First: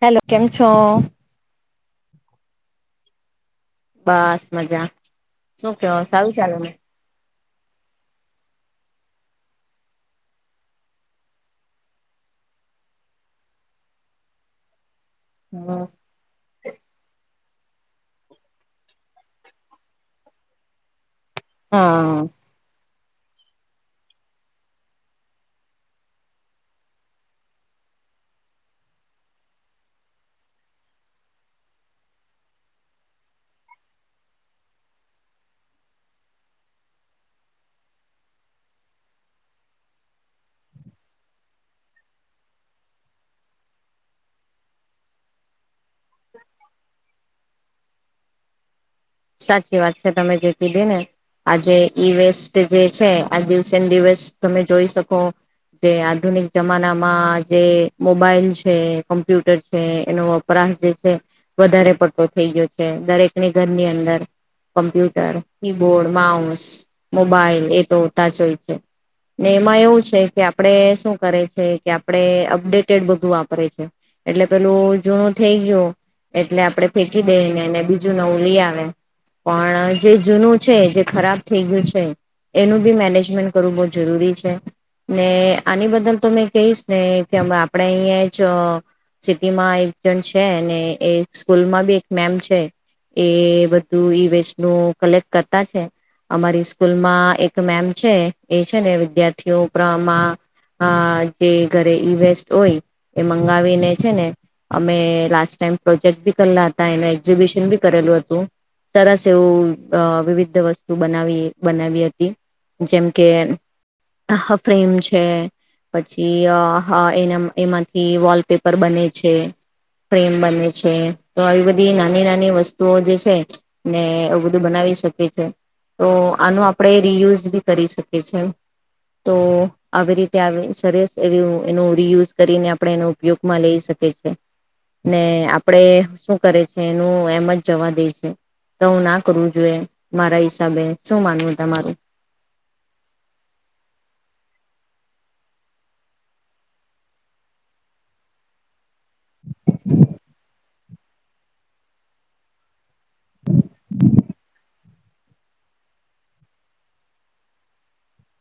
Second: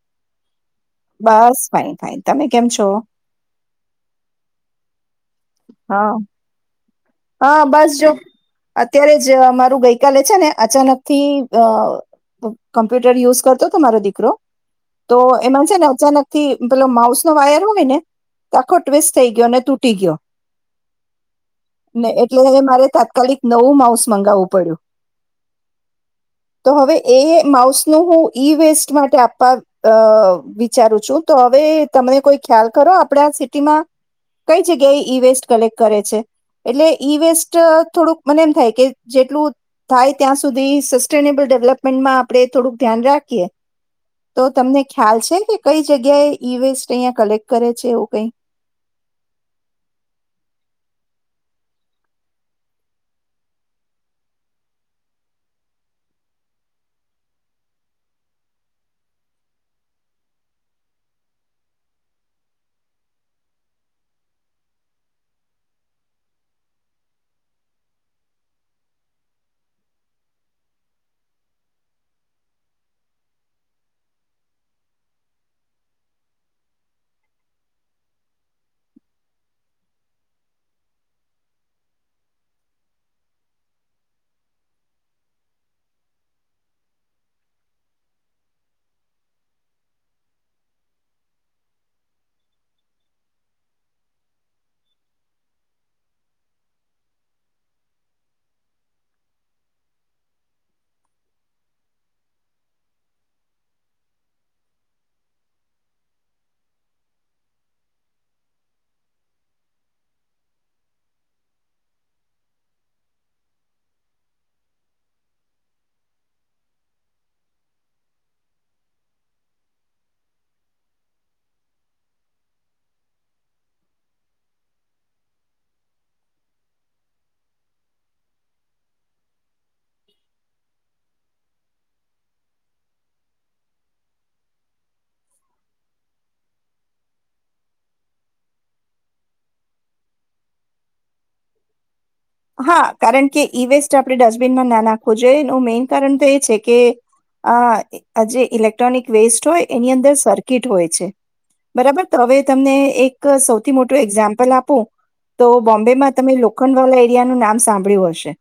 Hello કેન. બસ fine. Fine તમે કેમ છો? બસ મજા. શું કેવ હા સારું ચાલેને? હા બસ જો અત્યારે જ મારું ગઈકાલે છે ને અચાનક થી અ કમ્પ્યુટર યુઝ કરતો હતો મારો દીકરો તો એમાં છે ને અચાનક થી પેલુ માઉસ તો વાયર હોય ને તે આખો ટ્વિસ્ટ થઈ ગયો અને તૂટી ગયો. ને હા એટલે મારે તાત્કા કલિક નવું માઉસ મંગાવવું પડ્યું તો હવે એ માઉસ નું હું ઈ વેસ્ટ માટે આપવા અ વિચારું છું તો હવે તને કોઈ ખ્યાલ કરો આપડા સિટીમાં કઈ જગ્યાએ ઈ વેસ્ટ કલેક્ટ કરે છે? એટલે ઈ વેસ્ટ અ થોડુંક મને એમ થાય કે જેટલું થાય ત્યાં સુધી સસ્ટેનેબલ ડેવલપમેન્ટમાં આપણે થોડુંક ધ્યાન રાખીએ તો તમને ખ્યાલ છે કે કઈ જગ્યાએ ઈ વેસ્ટ અહીંયા કલેક્ટ કરે છે એવું કઈ? સાચી વાત છે તમે જે કીધી ને. આજે ઈ વેસ્ટ જે છે આ [unintelligible] દિવસ તમે જોઈ શકો જે આધુનિક જમાનામાં જે મોબાઈલ છે, કોમ્પ્યુટર છે એનો વપરાશ જે છે વધારે પડતો થઈ ગયો છે દરેકની ઘરની અં [unintelligible] કોમ્પ્યુટર, કીબોર્ડ, માઉસ, મોબાઈલ એ તો હોતા જ હોય છે ને એમાં એવું છે કે આપડે શું કરે છે કે આપણે અપડેટેડ બધું વાપરે છે એટલે પેલું જૂનું થઈ ગયું એટલે આપડે ફેંકી દઈને એને બીજું નવું લઈ આવે. પણ જે જૂનું છે જે ખરાબ થઈ ગયું છે એનું બી મેનેજમેન્ટ કરવું બહ જરૂરી છે ને આની બદલ તો મેં કહીશ ને કે આપણે અહીયાં જ સિટીમાં એક જણ છે ને એ સ્કૂલમાં બી એક મેમ છે એ તું ઈ વેસ્ટ નું કલેક્ટ કરતા છે અમારી સ્કૂલમાં એક મેમ છે એ છે ને વિદ્યાર્થીઓ ઉપરામાં જે ઘરે ઈ વેસ્ટ હોય એ મંગાવીને છે ને અમે લાસ્ટ ટાઈમ પ્રોજેક્ટ બી કરેલા હતા એને એક્ઝિબિશન બી કરેલું હતું. સરસ એવું વિવિધ વસ્તુ બનાવી બનાવી હતી જેમ કે ફ્રેમ છે પછી એના એમાંથી વોલપેપર બને છે ફ્રેમ બને છે તો આવી બધી નાની નાની વસ્તુઓ જે છે. ને એવું બધું બનાવી શકીએ છે તો આનો આપણે રિયુઝ બી કરી શકીએ છે તો આવી રીતે આવી સરસ એવું એનું રિયુઝ કરીને આપણે એનો ઉપયોગમાં લઈ શકીએ છે ને આપણે શું કરે છે એનું એમ જ જવા દઈ છે. તો હું ના કરવું જોઈએ મારા હિસાબે શું માનવું તમારું? હા કારણ કે ઈ વેસ્ટ આપણે ડસ્ટબિનમાં ના નાખવો જોઈએ એનું મેઈન કારણ તો એ છે કે અ જે ઇલેક્ટ ક્ટ્રોનિક વેસ્ટ હોય એની અંદર સર્કિટ હોય છે, બરાબર હવે તમને એક એક સૌથી મોટું એક્ઝામ્પલ આપો. તો બોમ્બે માં તમે લોખંડ વાલા [unintelligible] નું નામ સાંભળ્યું હશે.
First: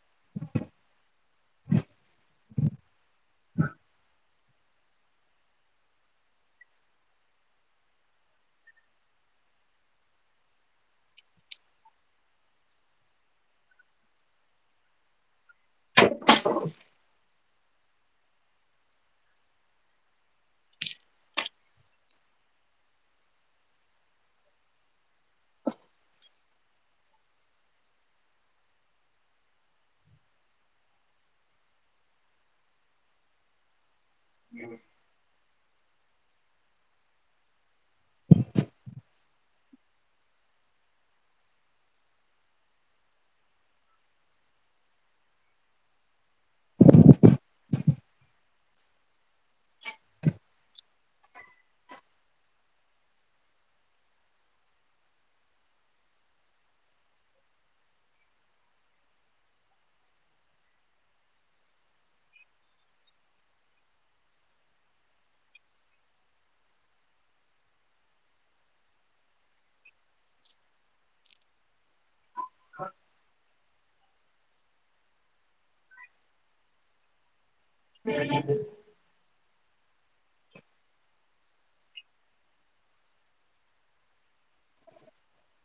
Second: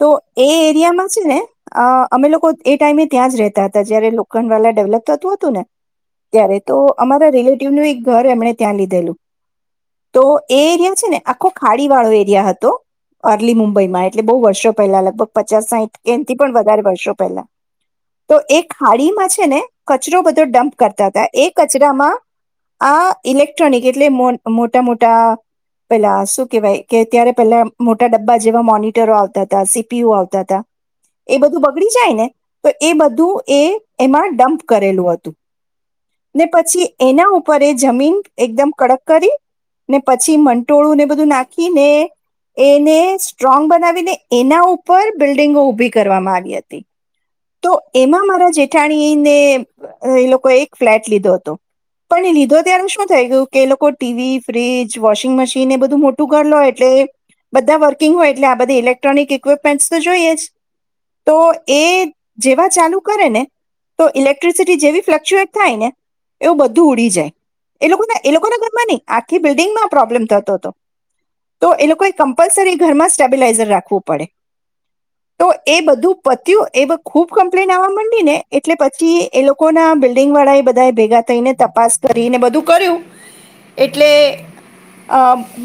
તો એ એરિયામાં છે ને અ અમે લોકો એ ટાઈમે ત્યાં જ રહેતા હતા જય્યારે લો [unintelligible] ડેવલપ થતું હતું ને ત્યારે તો અમારા રિલેટિવનું એક ઘર એમણે ત્યાં લીધેલું તો એ એરિયા છે ને આખો ખાડી વાળો એરિયા હ તો અર્લી મુંબઈ માં એટલે બહુ વર્ષો પહેલા લગભગ પચાસ સાહીઠ એન થી પણ વધારે વર્ષો પેલા. તો એ ખાડીમાં છે ને કચરો બધો ડમ્પ કરતા હતા એ કચરામાં આ ઇલેક્ટ્રોનિક એટલે મોટા મોટા પેલા શું કેહેવાય કે ત્યારે પેલા મોટા ડબ્બા જેવા મોનિટરો આવતા હતા સીપીયુ આવતા હતા એ બધું બગડી જાય ને તો એ બધું એ એમાં ડમ્પ કરેલું હતું. ને પછી એના ઉપર જમીન એકદમ કડક કરી ને પછી મંટોળું ને બધું નાખીને એને સ્ટ્રોંગ બનાવીને એના ઉપર બિલ્ડિંગો ઊભી કરવામાં આવી હતી. તો એમાં મારા જેઠાણીને. એ લોકો એક ફ્લેટ લીધો હતો પણ એ લીધો ત્યારે શું થઈ ગયું કે એ લોકો ટીવી, ફ્રીજ, વોશિંગ મશીન એ બધું મોટું ઘર લો એટલે બધા વર્કિંગ હોય એટલે આ બધે ઇલેક્ટ્રોનિક ઈક્વિપમેન્ટ્સ તો જોઈએ જ તો એ. જેવા ચાલુ કરે ને તો ઇલેક્ટ્રિસિટી જેવી ફ્લકચુએટ થાય ને એવું બધું ઉડી જાય એ લોકો એ લોકોના ઘરમાં નહી આખી બિલ્ડિંગમાં પ્રોબ્લેમ થતો હતો તો એ લોકો કમ્પલસરી ઘરમાં સ્ટેબિલાઇઝર રાખ પડે તો એ બધું પત્યું એ ખૂબ કમ આપવા માંડી ને એટલે પછી એ લોકો લોકો ના બિલ્ડીંગ વાળા એ બધા ભેગા થઈને તપાસ કરીને બધું કર્યું એટલે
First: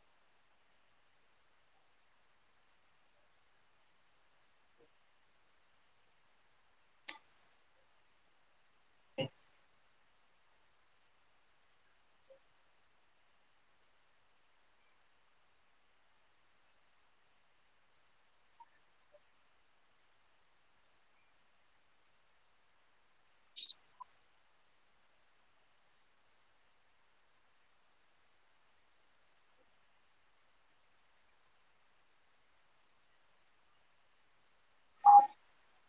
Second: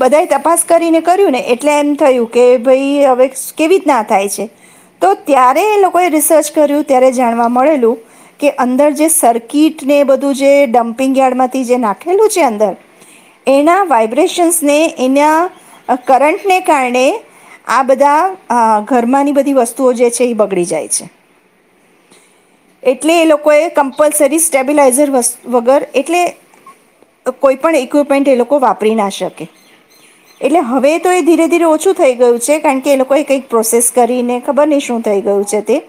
બધા તપાસ કરીને કર્યું ને એટલે એમ થયું કે ભઈ હવે કેવી રીતના થાય છે, તો ત્યારે એ લોકોએ. રિસર્ચ કર્યું ત્યારે જાણવા મળેલું કે અંદર જે સર્કિટને બધું જે ડમ્પિંગ યાર્ડમાંથી જે નાખેલું છે અંદર એના વાઈબ્રેશન્સને એના કરટને કારણે આ બધા ઘરમાંની બધી વસ્તુઓ જે છે એ બગડી જાય છે. એ એટલે એ લોકોએ કમ્પલસરી સ્ટેબિલાઇઝર વ વગર એટલે કોઈ પણ ઇક્વિપમેન્ટ એ લોકો વાપરી ના શકે, એટલે હવે તો એ ધીરે-ધીરે ઓછું થઈ ગયું છે કારણ કે એ લોકોએ કંઈક પ્રોસેસ કરીને ખબર નહીં શું થઈ ગયું છે તે.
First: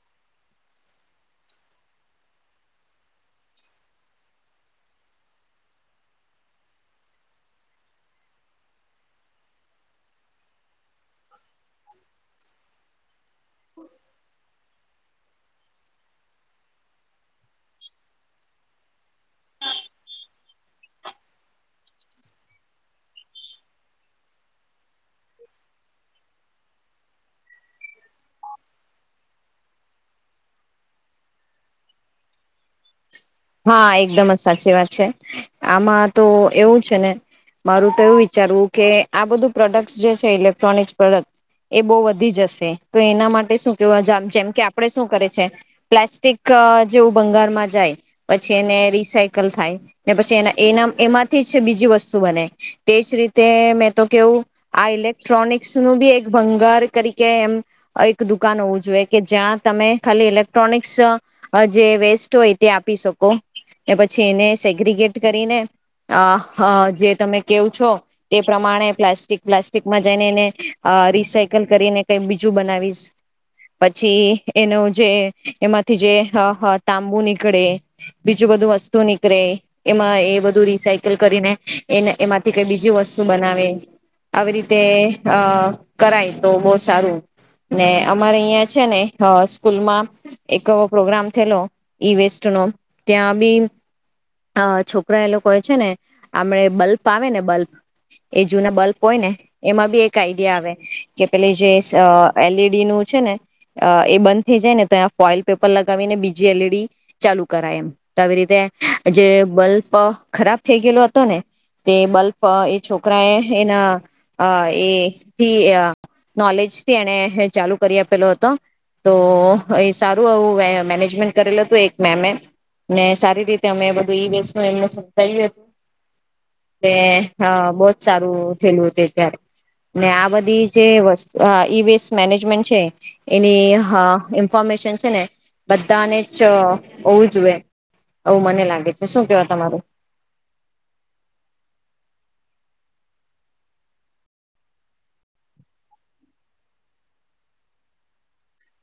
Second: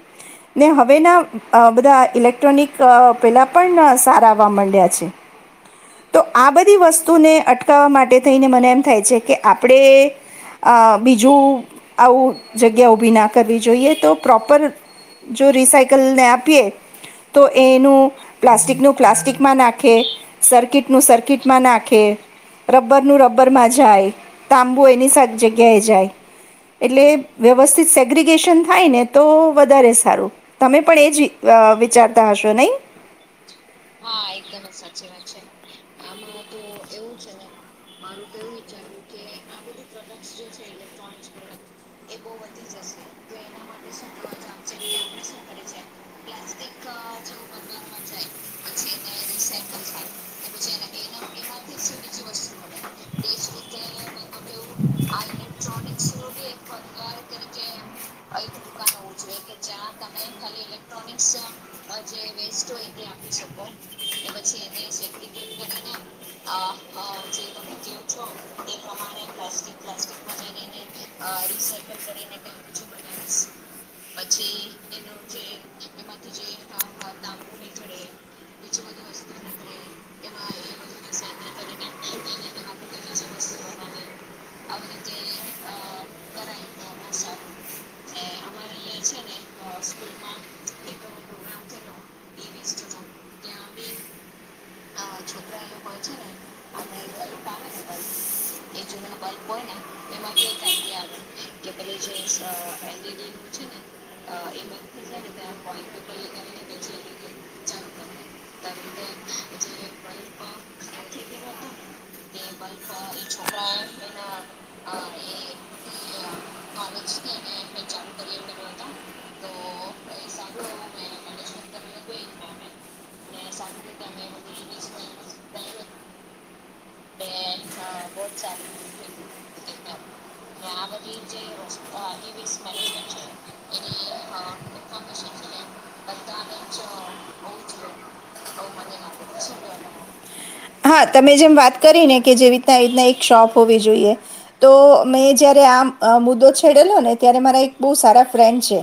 ને હવે ના બધા ઇલેક્ટ્રોનિક. પેલા પણ સારા. માંડ્યા છે તો આ બધી વસ્તુને અટકાવવા માટે થઈને મને એમ થાય છે કે આપણે અ બીજું આવું જગ્યા ઊભી ના કરવી જોઈએ તો પ્રોપર. જો રિસાયકલને આપીએ તો એનું પ્લાસ્ટિકનું પ્લાસ્ટિકમાં નાખે, સર્કિટનું સર્કિટમાં નાખે, રબરનું રબરમાં જાય, તાંબુ એની સા જગ્યાએ જાય એટલે વ્યવસ્થિત સેગ્રીિગેશન થાય ને તો. વધારે સારું તમે પણ એ જ વિચારતા હશો નહી. હા એકદમ જ સાચી વાત છે આમાં તો. એવું છે ને મારું. તો એવું વિચારવું કે આ બધું. પ્રોડક્ટ્ જે છે ઇલેક્ટ્રોનિક્સ પ્રોડક્ટ એ બહુ વધી જશે તો એના માટે શું કે જેમ કે આપડે શું કરે છે પ્લાસ્ટિક જેવું ભંગારમાં જાય. પછી એને રિસાયકલ થાય ને પછી એના એના એમાંથી જ બીજી વસ્તુ બનેય. તેજ રીતે મેં તો કેવું આ ઇલેક્ટ્રોનિક્સ નું બી એક ભંગાર તરીકે એમ એક દુકાન હોવું જોઈએ કે જ્યાં, તમે ખાલી ઇલેક્ટ્રોનિક્સ જે વેસ્ટ હોય તે આપી શકો. પછી એને સેગગેટ કરીને જે તમે છો તે પ્રમાણે પ્લાસ્ટિક પ્લાસ્ટિકમાં જઈને એને અ રીસાયકલ કરીને કઈ બીજું બનાવીશ પછી એનું જે એમાંથી જે હ હ તાંબુ નીકળે. બીજું બધું વસ્તુ નીકળે એમાં એ બધું રિસકલ કરીને એને એમાંથી. કે બીજું વસ્તુ બનાવે. આવી રીતે અ કરાય તો બહુ સારું ને અમારે અહિયાં. છે ને સ્કૂલમાં એક એવો પ્રોગ્રામ થયેલો ઈ વેસ્ટ નો. ત્યાં બી છોકરા એ લોકો હોય છે ને આપમડ બલ્બ આવે ને બલ્બ એ જૂના બલ્બ હોય ને એમાં બી એક આઈડિયા આવે, કે પેલે જે એલઈડી નું છે ને એ બંધ થઈ જાય ને તોં ફોઇલ પેપર લગાવી ને બીજી એલઈડી ચાલુ કરાય એમ તો આવી રીતે જે બલ્બ ખરાબ થઈ ગયેલો હતો ને તે બલ્બ એ છોકરા એ એના અ એથી નોલેજથી એને ચાલુ કરી આપેલો હતો, તો એ સારું એવું મેનેજમેન્ટ કરેલ હતું એક મેમે. ને સારી રીતે અમે બધું ઈ વેસ્ટ નું એમને સમજાવ્યું [inaudible] હતું બહુજ સારું થયેલું હતું અત્યારે ને આ બધી જે વસ્તુ ઈ વેસ્ટ મેનેજમેન્ટ છે એની ઇન્ફોર્મેશન છે ને બધાને જ. હોવું જોએ આવવું મને લાગે છે શું કેવા તમારું? હા તમે જેમ વાત કરીને કે જે રીતના આ રીતના એક શોપ હોવી જોઈએ તો મેં જયારે આ મુદ્દો છેડેલો ને ત્યારે મારા એક બહુ સારા ફ્રેન્ડ છે,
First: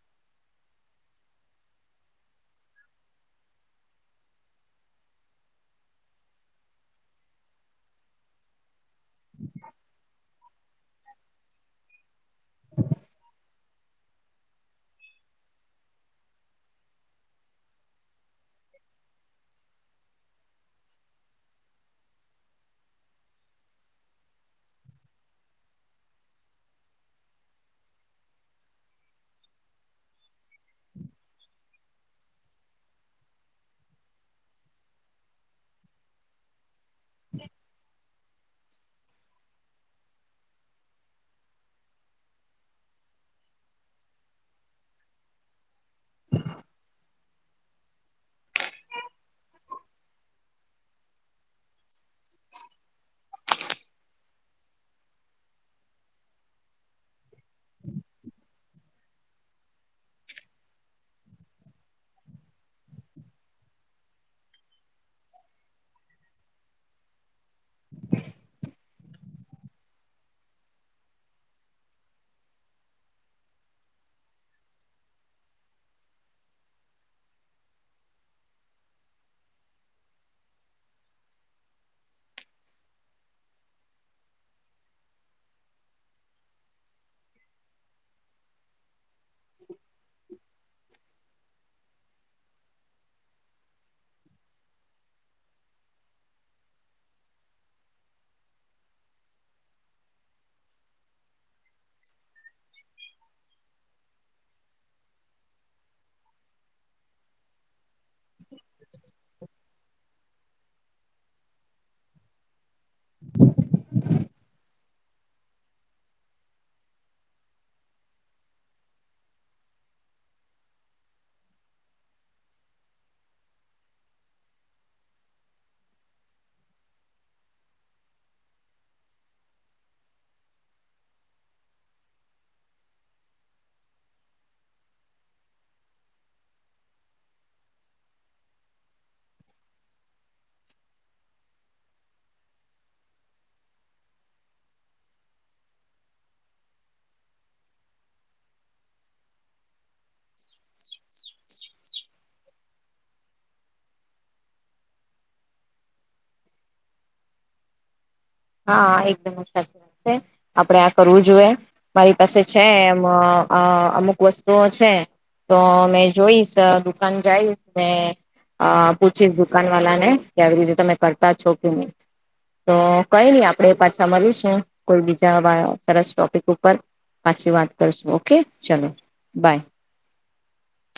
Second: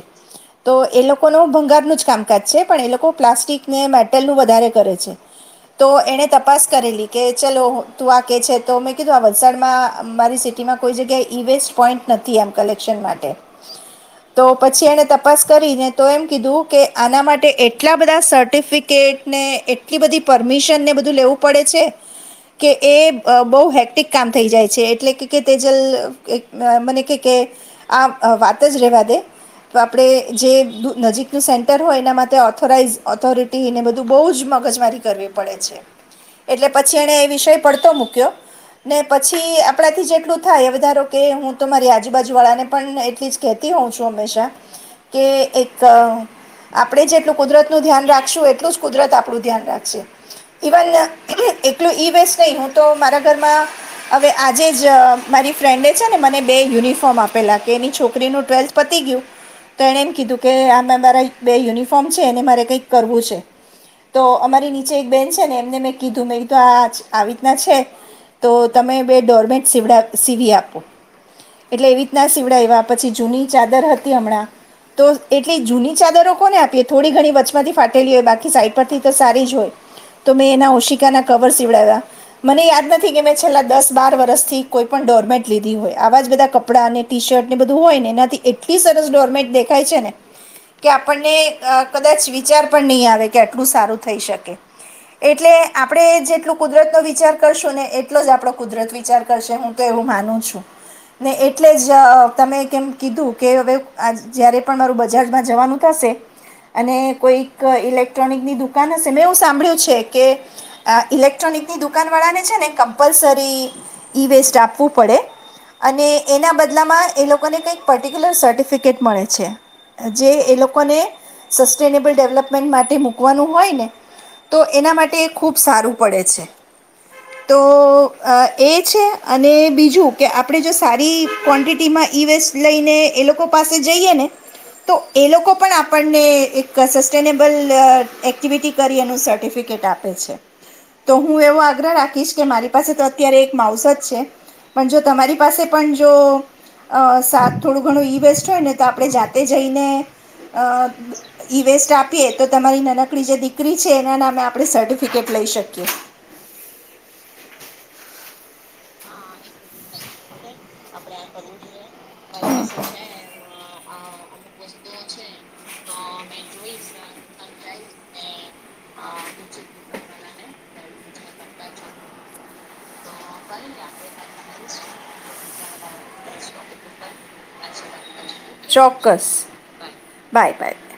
તો એ લોકોનો ભંગારનું જ કામકાજ છે પણ એ લોકો પ્લાસ્ટિકને મેટલનું વધારે કરે છે, તો એને ત તપાસ કરેલી કે ચલો તું આ કેહે છે તો મેં કીધું આ વલસાડમાં મારી સિટીમાં કોઈ જગ્યાએ ઇ વેસ્ટ પોઈન્ટ નથી એમ કલેક્શન માટે. તો પછી એને તપાસ કરીને તો એમ કીધું કે આના માટે એટલા બધા સર્ટિફિકેટને એટલી બધી પરમિશન ને બધું લેવુ પડે છે કે એ બહુ હેક્ટિક કામ થઈ જાય છે, એટલે કે તેજલ મને કે આ વાત જ રેવા દે તો આપણે જે નજીકનું સેન્ટર હોય એના માટે ઓથોરાઈઝ ઓથોરિટી એને બધું બહુ જ મગજમારી કરવી પડે છે. એટલે પછી એને એ વિષય પડતો મૂક્યો ને પછી આપણાથી જેટલું થાય વધારો કે હું તો મારી આજુબાજુ વાળાને પણ એટલી જ કહેતી હોઉં છું હંમેશા કે એક આપણે જેટલું કુદરત નું ધ્યાન રાખશું એટલું જ કુદરત આપણું ધ્યાન રાખશે. ઇવન એટલું ઈ નહી હું તો મારા રમાં હવે આજે જ મારી ફ્રેન્ડે છે ને મને બે યુનિફોર્મ આપેલા કે એની છોકરીનું ટ્વેલ્થ પતી ગયું તો એણે એમ કીધું કે આ મારા બે યુનિફોર્મ છે, એને મારે કંઈક કરવું છે તો અમારી નીચે એક બેન. ને એમને મેં કીધું મે તો આ આવી રીતના છે, તો તમે બે ડોરમેટ સીડા સીવી આપો એટલે એવી રીતના સીવડાવ્યા પછી જૂની ચાદર હતી હમણાં તો એટલી જૂની ચાદરો કોને આપીએ થોડી ઘણી વચમાંથી ફાટેલી હોય બાકી સાઈડ પરથી તો સારી જ હોય. તો મેં એના ઓશિકાના કવર સીવડાવ્યા મને યાદ નથી કે મેં છેલ્લા દસ બાર વરષથી કોઈ પણણ ડોરમેટ લીધી હોય, આવા જ બધા કપડાં ને ટી શર્ટને બધું હોય ને એનાથી એટલી સરસ ડોરમેટ દેખાય છે ને કે આપણને કદાચ વિચાર પણ નહીં આવે કે આટલું સારું થઈ શકે. એટલે આપણે જેટલું કુદરતનો વિચાર કરશું ને એટલો જ આપણો કુદરત વિચાર કરશે હું તો એવું માનું છું, ને એટલે જ તમે કેમ કીધું કે હવે આ જ્યારે પણ મારું બજારમાં જવાનું થશે અને કોઈક ઇલેક્ટ્રોનિકની દુકાન હશે મેં એવું સાંભળ્યું છે. કે ઇલેક્ટ્રોનિકની દુકાનવાળાને છે ને કમ્પલસરી ઈ વેસ્ટ આપવું પડે અને એના બદલામાં એ લોકોને કંઈક પર્ટિક્યુલર સર્ટિફિકેટ મળે છે, જે એ લોકોને સસ્ટેનેબલ ડેવલપમેન્ટ માટે મૂકવાનું હોય ને તો એના મા ટે ખૂબ સારું પડે છે તો એ છે, અને બીજું કે આપણે જો સારી ક્વોન્ટિટીમાં ઈ વેસ્ટ લઈને એ લોકો પાસે જઈએ ને તો એ લોકો પણ આપણને એક સસ્ટેનેબલ એક્ટિવિટી કરી એનું સર્ટિફિકેટ આપે. આપે છે, તો હું એવો આગ્રહ રાખીશ કે મારી પાસે તો અત્યારે એક માવસ જ છે પણ જો તમારી પાસે પણ જો શાક થોડું ઘણું ઇ વસ્ટ હોય ને તો આપણે જાતે જઈને. અ ઈ વેસ્ટ આપીએ તો તમારી નનકડી જે દીકરી છે એના નામે આપણે સર્ટફ ટિકિટ લઈ શકીએ. હા એકદમ જ સાચી વાત છે આપડે કરવું જોઈએ મારી પાસે છે એમ અ અમુક વસ્તુ. તો છે તો ને જોઈશ અહ દુકાન જાઈશ ને અહ પૂછીશ દુકાન વાલા ને કે આવી રીત તમે કરતા છો કે નહી, તો કંઈ નઈ આપણેે પાછા મલીશું. કોઈ બીજા વા સરસ ટોપિક ઉપર પાછી વાત કરશું. ઓકે ચલો ચોક્કસ, બાય બાય-બાય.